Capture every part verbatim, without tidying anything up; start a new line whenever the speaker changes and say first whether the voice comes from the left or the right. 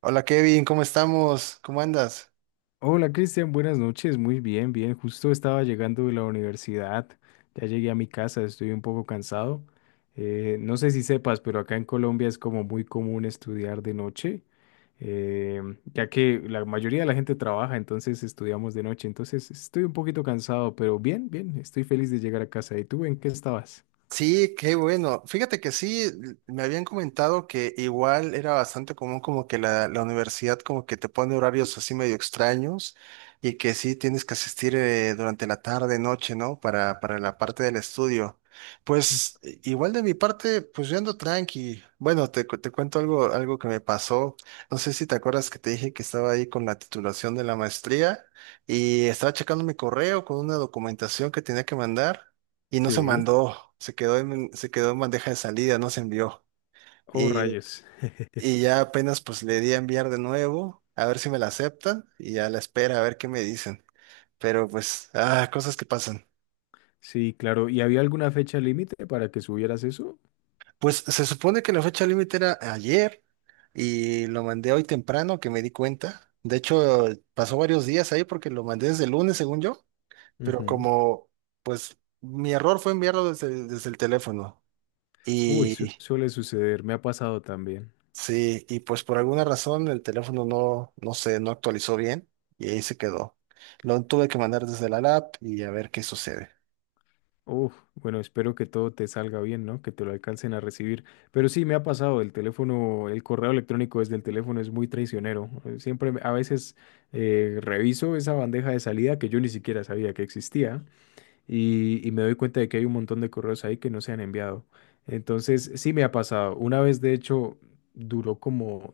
right: Hola Kevin, ¿cómo estamos? ¿Cómo andas?
left: Hola Cristian, buenas noches, muy bien, bien, justo estaba llegando de la universidad, ya llegué a mi casa, estoy un poco cansado. Eh, no sé si sepas, pero acá en Colombia es como muy común estudiar de noche, eh, ya que la mayoría de la gente trabaja, entonces estudiamos de noche, entonces estoy un poquito cansado, pero bien, bien, estoy feliz de llegar a casa. ¿Y tú en qué estabas?
right: Sí, qué bueno. Fíjate que sí, l- me habían comentado que igual era bastante común como que la, la universidad como que te pone horarios así medio extraños y que sí tienes que asistir eh, durante la tarde, noche, ¿no? Para, para la parte del estudio. Pues i- igual de mi parte, pues yo ando tranqui. Bueno, te, cu- te cuento algo, algo que me pasó. No sé si te acuerdas que te dije que estaba ahí con la titulación de la maestría y estaba checando mi correo con una documentación que tenía que mandar y no se
left: Sí.
right: mandó, se quedó en, se quedó en bandeja de salida, no se envió.
left: Oh,
right: Y,
left: rayos.
right: y ya apenas pues le di a enviar de nuevo, a ver si me la aceptan y a la espera, a ver qué me dicen. Pero pues, ah, cosas que pasan.
left: Sí, claro, ¿y había alguna fecha límite para que subieras eso?
right: Pues se supone que la fecha límite era ayer y lo mandé hoy temprano que me di cuenta. De hecho, pasó varios días ahí porque lo mandé desde el lunes, según yo, pero como pues mi error fue enviarlo desde, desde el teléfono.
left: Uy, su-
right: y
left: suele suceder, me ha pasado también.
right: Sí, y pues por alguna razón el teléfono no, no sé, no actualizó bien y ahí se quedó. Lo tuve que mandar desde la lab y a ver qué sucede.
left: Uf, bueno, espero que todo te salga bien, ¿no? Que te lo alcancen a recibir. Pero sí, me ha pasado, el teléfono, el correo electrónico desde el teléfono es muy traicionero. Eh, Siempre, me- a veces eh, reviso esa bandeja de salida que yo ni siquiera sabía que existía. y, y me doy cuenta de que hay un montón de correos ahí que no se han enviado. Entonces, sí me ha pasado. Una vez, de hecho, duró como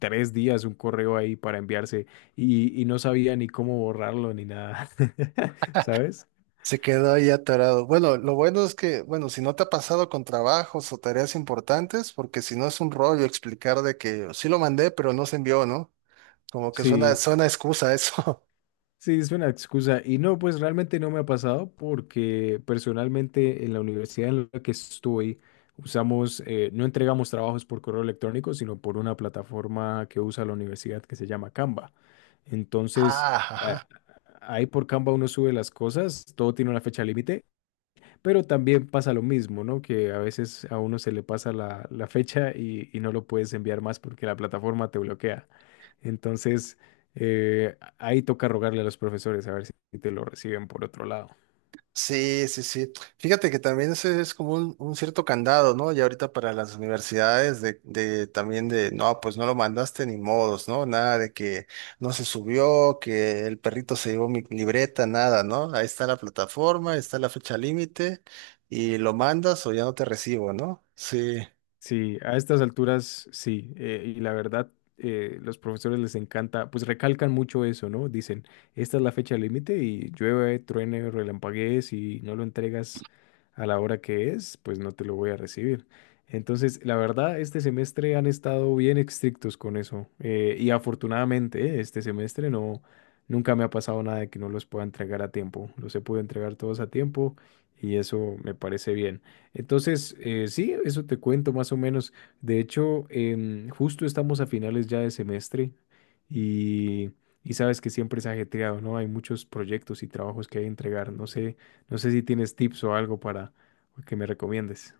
left: tres días un correo ahí para enviarse y, y no sabía ni cómo borrarlo ni nada, ¿sabes?
right: Se quedó ahí atorado. Bueno, lo bueno es que, bueno, si no te ha pasado con trabajos o tareas importantes, porque si no es un rollo explicar de que sí lo mandé, pero no se envió, ¿no? Como que suena,
left: Sí.
right: suena excusa eso.
left: Sí, es una excusa. Y no, pues realmente no me ha pasado porque personalmente en la universidad en la que estoy usamos, eh, no entregamos trabajos por correo electrónico, sino por una plataforma que usa la universidad que se llama Canva. Entonces,
right: Ah,
left: eh,
right: ajá.
left: ahí por Canva uno sube las cosas, todo tiene una fecha límite, pero también pasa lo mismo, ¿no? Que a veces a uno se le pasa la, la fecha y, y no lo puedes enviar más porque la plataforma te bloquea. Entonces, eh, ahí toca rogarle a los profesores a ver si te lo reciben por otro lado.
right: Sí, sí, sí. Fíjate que también ese es como un, un cierto candado, ¿no? Y ahorita para las universidades de, de también de, no, pues no lo mandaste ni modos, ¿no? Nada de que no se subió, que el perrito se llevó mi libreta, nada, ¿no? Ahí está la plataforma, está la fecha límite y lo mandas o ya no te recibo, ¿no? Sí.
left: Sí, a estas alturas sí, eh, y la verdad, eh, los profesores les encanta, pues recalcan mucho eso, ¿no? Dicen, esta es la fecha límite y llueve, truene, relampaguees y no lo entregas a la hora que es, pues no te lo voy a recibir. Entonces, la verdad, este semestre han estado bien estrictos con eso, eh, y afortunadamente, eh, este semestre no, nunca me ha pasado nada de que no los pueda entregar a tiempo, los he podido entregar todos a tiempo y eso me parece bien. Entonces, eh, sí, eso te cuento más o menos. De hecho, em, justo estamos a finales ya de semestre y, y sabes que siempre es ajetreado, ¿no? Hay muchos proyectos y trabajos que hay que entregar. No sé, no sé si tienes tips o algo para que me recomiendes.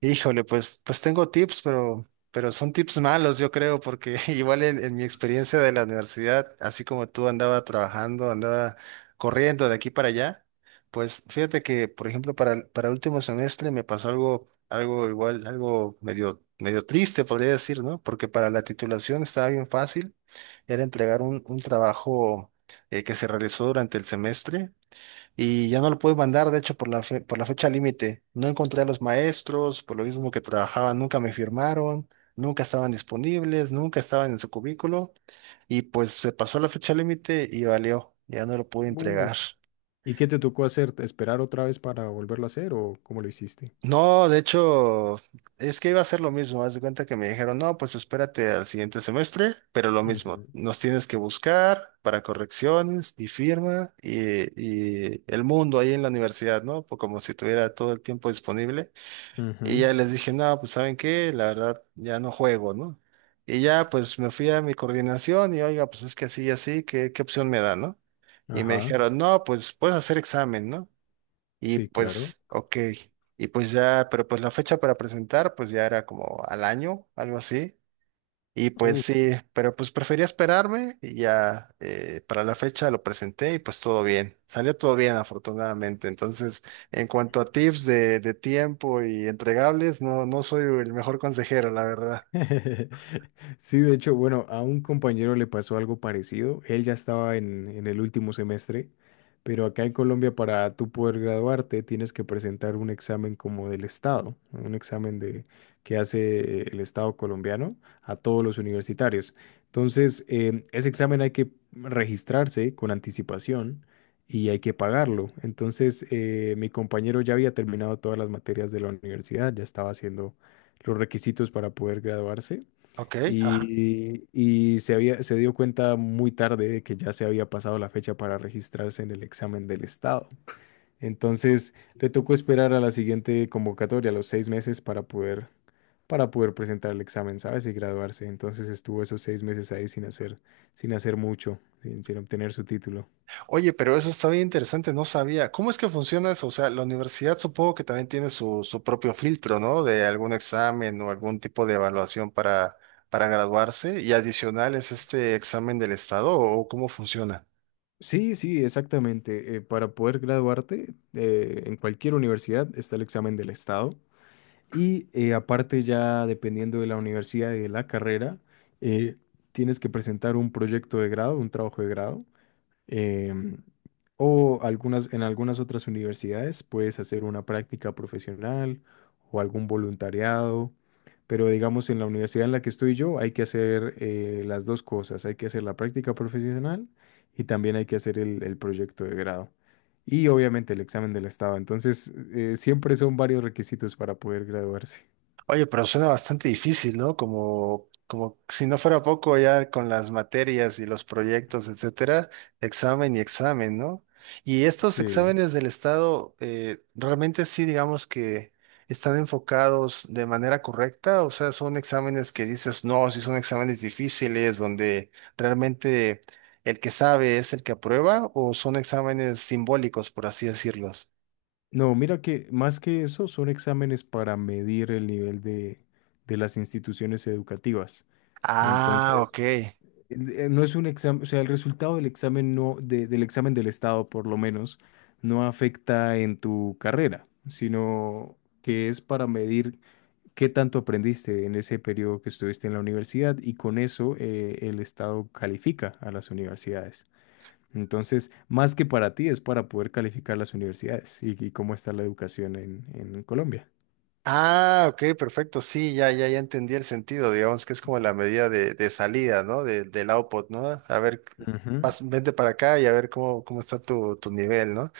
right: Híjole, pues, pues tengo tips, pero, pero son tips malos, yo creo, porque igual en, en mi experiencia de la universidad, así como tú andaba trabajando, andaba corriendo de aquí para allá, pues fíjate que, por ejemplo, para, el- para el último semestre me pasó algo, algo igual, algo medio, medio triste, podría decir, ¿no? Porque para la titulación estaba bien fácil, era entregar un, un trabajo eh, que se realizó durante el semestre y ya no lo pude mandar, de hecho, por la fe- por la fecha límite. No encontré a los maestros, por lo mismo que trabajaban, nunca me firmaron, nunca estaban disponibles, nunca estaban en su cubículo, y pues se pasó la fecha límite y valió, ya no lo pude
left: Uh,
right: entregar.
left: ¿Y qué te tocó hacer? ¿Esperar otra vez para volverlo a hacer o cómo lo hiciste?
right: No, de hecho, es que iba a ser lo mismo. Haz de cuenta que me dijeron, no, pues espérate al siguiente semestre, pero lo mismo,
left: Ujú.
right: nos tienes que buscar para correcciones y firma y, y el mundo ahí en la universidad, ¿no? Pues como si tuviera todo el tiempo disponible. Y
left: Ujú,
right: ya les dije, no, pues ¿saben qué? La verdad, ya no juego, ¿no? Y ya pues me fui a mi coordinación y oiga, pues es que así y así, ¿qué, qué opción me da, no? Y me
left: ajá,
right: dijeron, no, pues puedes hacer examen, ¿no? Y
left: sí, claro.
right: pues, ok. Y pues ya, pero pues la fecha para presentar, pues ya era como al año, algo así. Y pues sí, pero pues prefería esperarme y ya eh, para la fecha lo presenté y pues todo bien. Salió todo bien, afortunadamente. Entonces, en cuanto a tips de, de tiempo y entregables, no, no soy el mejor consejero, la verdad.
left: Sí, de hecho, bueno, a un compañero le pasó algo parecido. Él ya estaba en, en el último semestre, pero acá en Colombia para tú poder graduarte tienes que presentar un examen como del Estado, un examen de que hace el Estado colombiano a todos los universitarios. Entonces, em, ese examen hay que registrarse con anticipación y hay que pagarlo. Entonces, eh, mi compañero ya había terminado todas las materias de la universidad, ya estaba haciendo los requisitos para poder graduarse
right: Ok, ajá.
left: y, y se había, se dio cuenta muy tarde de que ya se había pasado la fecha para registrarse en el examen del estado. Entonces le tocó esperar a la siguiente convocatoria, los seis meses, para poder, para poder presentar el examen, ¿sabes? Y graduarse. Entonces estuvo esos seis meses ahí sin hacer, sin hacer mucho, sin, sin obtener su título.
right: Oye, pero eso está bien interesante, no sabía. ¿Cómo es que funciona eso? O sea, la universidad supongo que también tiene su, su propio filtro, ¿no? De algún examen o algún tipo de evaluación para, para graduarse y adicional es este examen del estado o cómo funciona.
left: Sí, sí, exactamente. Eh, para poder graduarte eh, en cualquier universidad está el examen del estado. Y eh, aparte ya dependiendo de la universidad y de la carrera, eh, tienes que presentar un proyecto de grado, un trabajo de grado, em, o algunas, en algunas otras universidades puedes hacer una práctica profesional o algún voluntariado, pero digamos en la universidad en la que estoy yo hay que hacer eh, las dos cosas, hay que hacer la práctica profesional y también hay que hacer el, el proyecto de grado y obviamente el examen del estado. Entonces, eh, siempre son varios requisitos para poder graduarse.
right: Oye, pero suena bastante difícil, ¿no? Como, como si no fuera poco ya con las materias y los proyectos, etcétera, examen y examen, ¿no? Y estos
left: Sí.
right: exámenes del Estado, eh, realmente sí, digamos que están enfocados de manera correcta, o sea, son exámenes que dices, no, sí son exámenes difíciles, donde realmente el que sabe es el que aprueba, o son exámenes simbólicos, por así decirlos.
left: No, mira que más que eso son exámenes para medir el nivel de, de las instituciones educativas.
right: Ah, ok.
left: Entonces, el- eh, no es un examen, o sea, el resultado del examen no, de- del examen del Estado, por lo menos, no afecta en tu carrera, sino que es para medir qué tanto aprendiste en ese periodo que estuviste en la universidad y con eso eh, el Estado califica a las universidades. Entonces, más que para ti, es para poder calificar las universidades y, y cómo está la educación en, en Colombia.
right: Ah, ok, perfecto. Sí, ya, ya, ya entendí el sentido. Digamos que es como la medida de, de salida, ¿no? De- del output, ¿no? A ver,
left: Ujú.
right: pas- vente para acá y a ver cómo, cómo está tu, tu nivel, ¿no?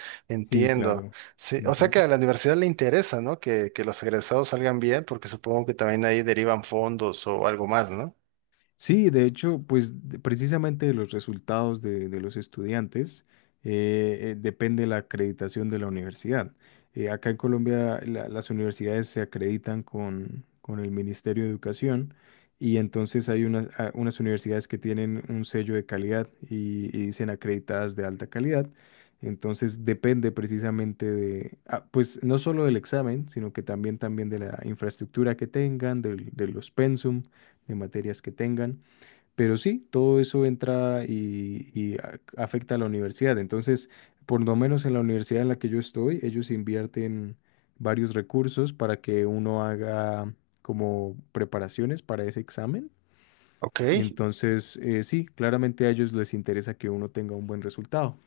left: Sí,
right: Entiendo.
left: claro.
right: Sí, o sea
left: Ujú.
right: que a la universidad le interesa, ¿no? Que, que los egresados salgan bien, porque supongo que también ahí derivan fondos o algo más, ¿no?
left: Sí, de hecho, pues de- precisamente de los resultados de, de los estudiantes eh, eh, depende la acreditación de la universidad. Eh, acá en Colombia la- las universidades se acreditan con, con el Ministerio de Educación y entonces hay unas, a- unas universidades que tienen un sello de calidad y, y dicen acreditadas de alta calidad. Entonces depende precisamente de, ah, pues no solo del examen, sino que también, también de la infraestructura que tengan, del- de los pensum de materias que tengan. Pero sí, todo eso entra y, y a- afecta a la universidad. Entonces, por lo menos en la universidad en la que yo estoy, ellos invierten varios recursos para que uno haga como preparaciones para ese examen.
right: Ok.
left: Entonces, eh, sí, claramente a ellos les interesa que uno tenga un buen resultado.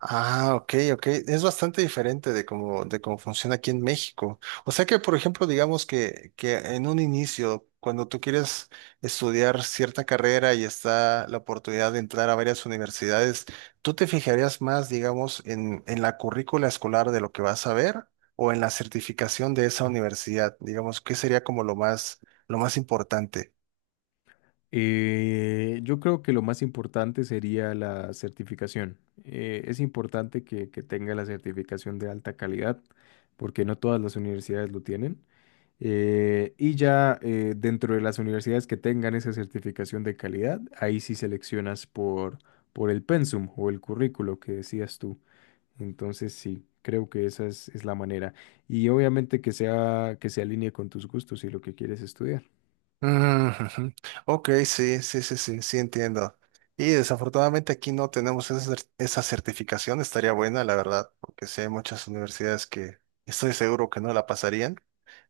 right: Ah, ok, ok. Es bastante diferente de cómo, de cómo funciona aquí en México. O sea que, por ejemplo, digamos que, que en un inicio, cuando tú quieres estudiar cierta carrera y está la oportunidad de entrar a varias universidades, ¿tú te fijarías más, digamos, en, en la currícula escolar de lo que vas a ver o en la certificación de esa universidad? Digamos, ¿qué sería como lo más, lo más importante?
left: Eh, yo creo que lo más importante sería la certificación. Eh, es importante que que tenga la certificación de alta calidad, porque no todas las universidades lo tienen. Eh, y ya eh, dentro de las universidades que tengan esa certificación de calidad, ahí sí seleccionas por, por el pensum o el currículo que decías tú. Entonces sí, creo que esa es, es la manera. Y obviamente que sea, que se alinee con tus gustos y lo que quieres estudiar.
right: Mm, ujú. Ok, sí, sí, sí, sí, sí, entiendo. Y desafortunadamente aquí no tenemos esa, cer- esa certificación, estaría buena, la verdad, porque sí hay muchas universidades que estoy seguro que no la pasarían.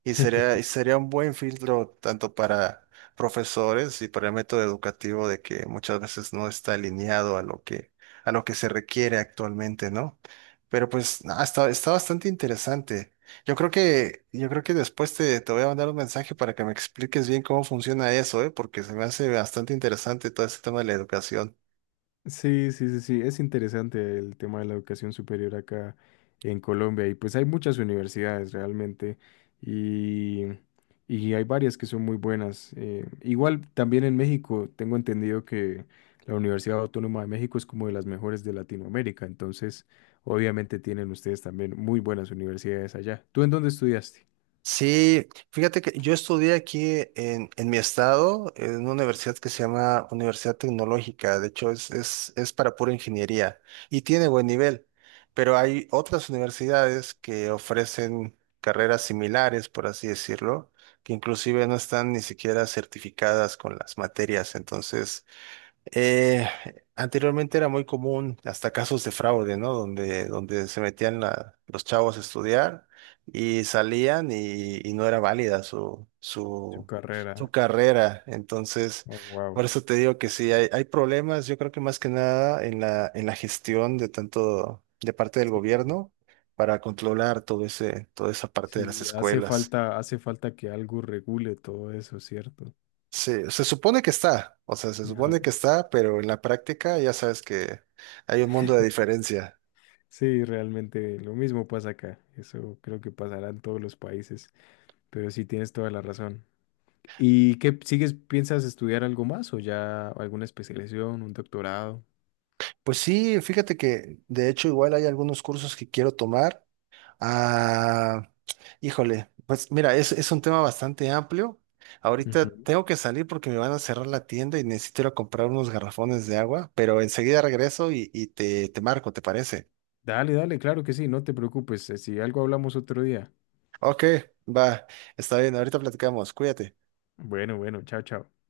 right: Y sería, y sería un buen filtro tanto para profesores y para el método educativo de que muchas veces no está alineado a lo que, a lo que se requiere actualmente, ¿no? Pero pues no, está, está bastante interesante. Yo creo que, yo creo que después te, te voy a mandar un mensaje para que me expliques bien cómo funciona eso, ¿eh? Porque se me hace bastante interesante todo ese tema de la educación.
left: Sí, sí, sí, sí, es interesante el tema de la educación superior acá en Colombia y pues hay muchas universidades realmente y, y hay varias que son muy buenas. Eh, igual también en México tengo entendido que la Universidad Autónoma de México es como de las mejores de Latinoamérica, entonces obviamente tienen ustedes también muy buenas universidades allá. ¿Tú en dónde estudiaste?
right: Sí, fíjate que yo estudié aquí en, en mi estado, en una universidad que se llama Universidad Tecnológica. De hecho, es, es, es para pura ingeniería y tiene buen nivel. Pero hay otras universidades que ofrecen carreras similares, por así decirlo, que inclusive no están ni siquiera certificadas con las materias. Entonces, Eh, anteriormente era muy común hasta casos de fraude, ¿no? Donde, donde se metían la- los chavos a estudiar y salían y, y no era válida su,
left: Su
right: su, su
left: carrera.
right: carrera. Entonces,
left: Oh, wow.
right: por eso te digo que sí, hay, hay problemas, yo creo que más que nada en la, en la gestión de tanto de parte del
left: Sí,
right: gobierno para controlar todo ese, toda esa parte de las
left: sí, hace
right: escuelas.
left: falta, hace falta que algo regule todo eso, ¿cierto?
right: Se, se supone que está, o sea, se
left: Ajá.
right: supone que está, pero en la práctica ya sabes que hay un mundo de diferencia.
left: Sí, realmente lo mismo pasa acá. Eso creo que pasará en todos los países, pero sí tienes toda la razón. ¿Y qué sigues? ¿Piensas estudiar algo más o ya alguna especialización, un doctorado?
right: Pues sí, fíjate que de hecho igual hay algunos cursos que quiero tomar. Ah, híjole, pues mira, es, es un tema bastante amplio. Ahorita
left: Ujú.
right: tengo que salir porque me van a cerrar la tienda y necesito ir a comprar unos garrafones de agua, pero enseguida regreso y, y te, te marco, ¿te parece?
left: Dale, dale, claro que sí, no te preocupes. eh, Si algo hablamos otro día.
right: Ok, va, está bien, ahorita platicamos, cuídate.
left: Bueno, bueno, chao, chao.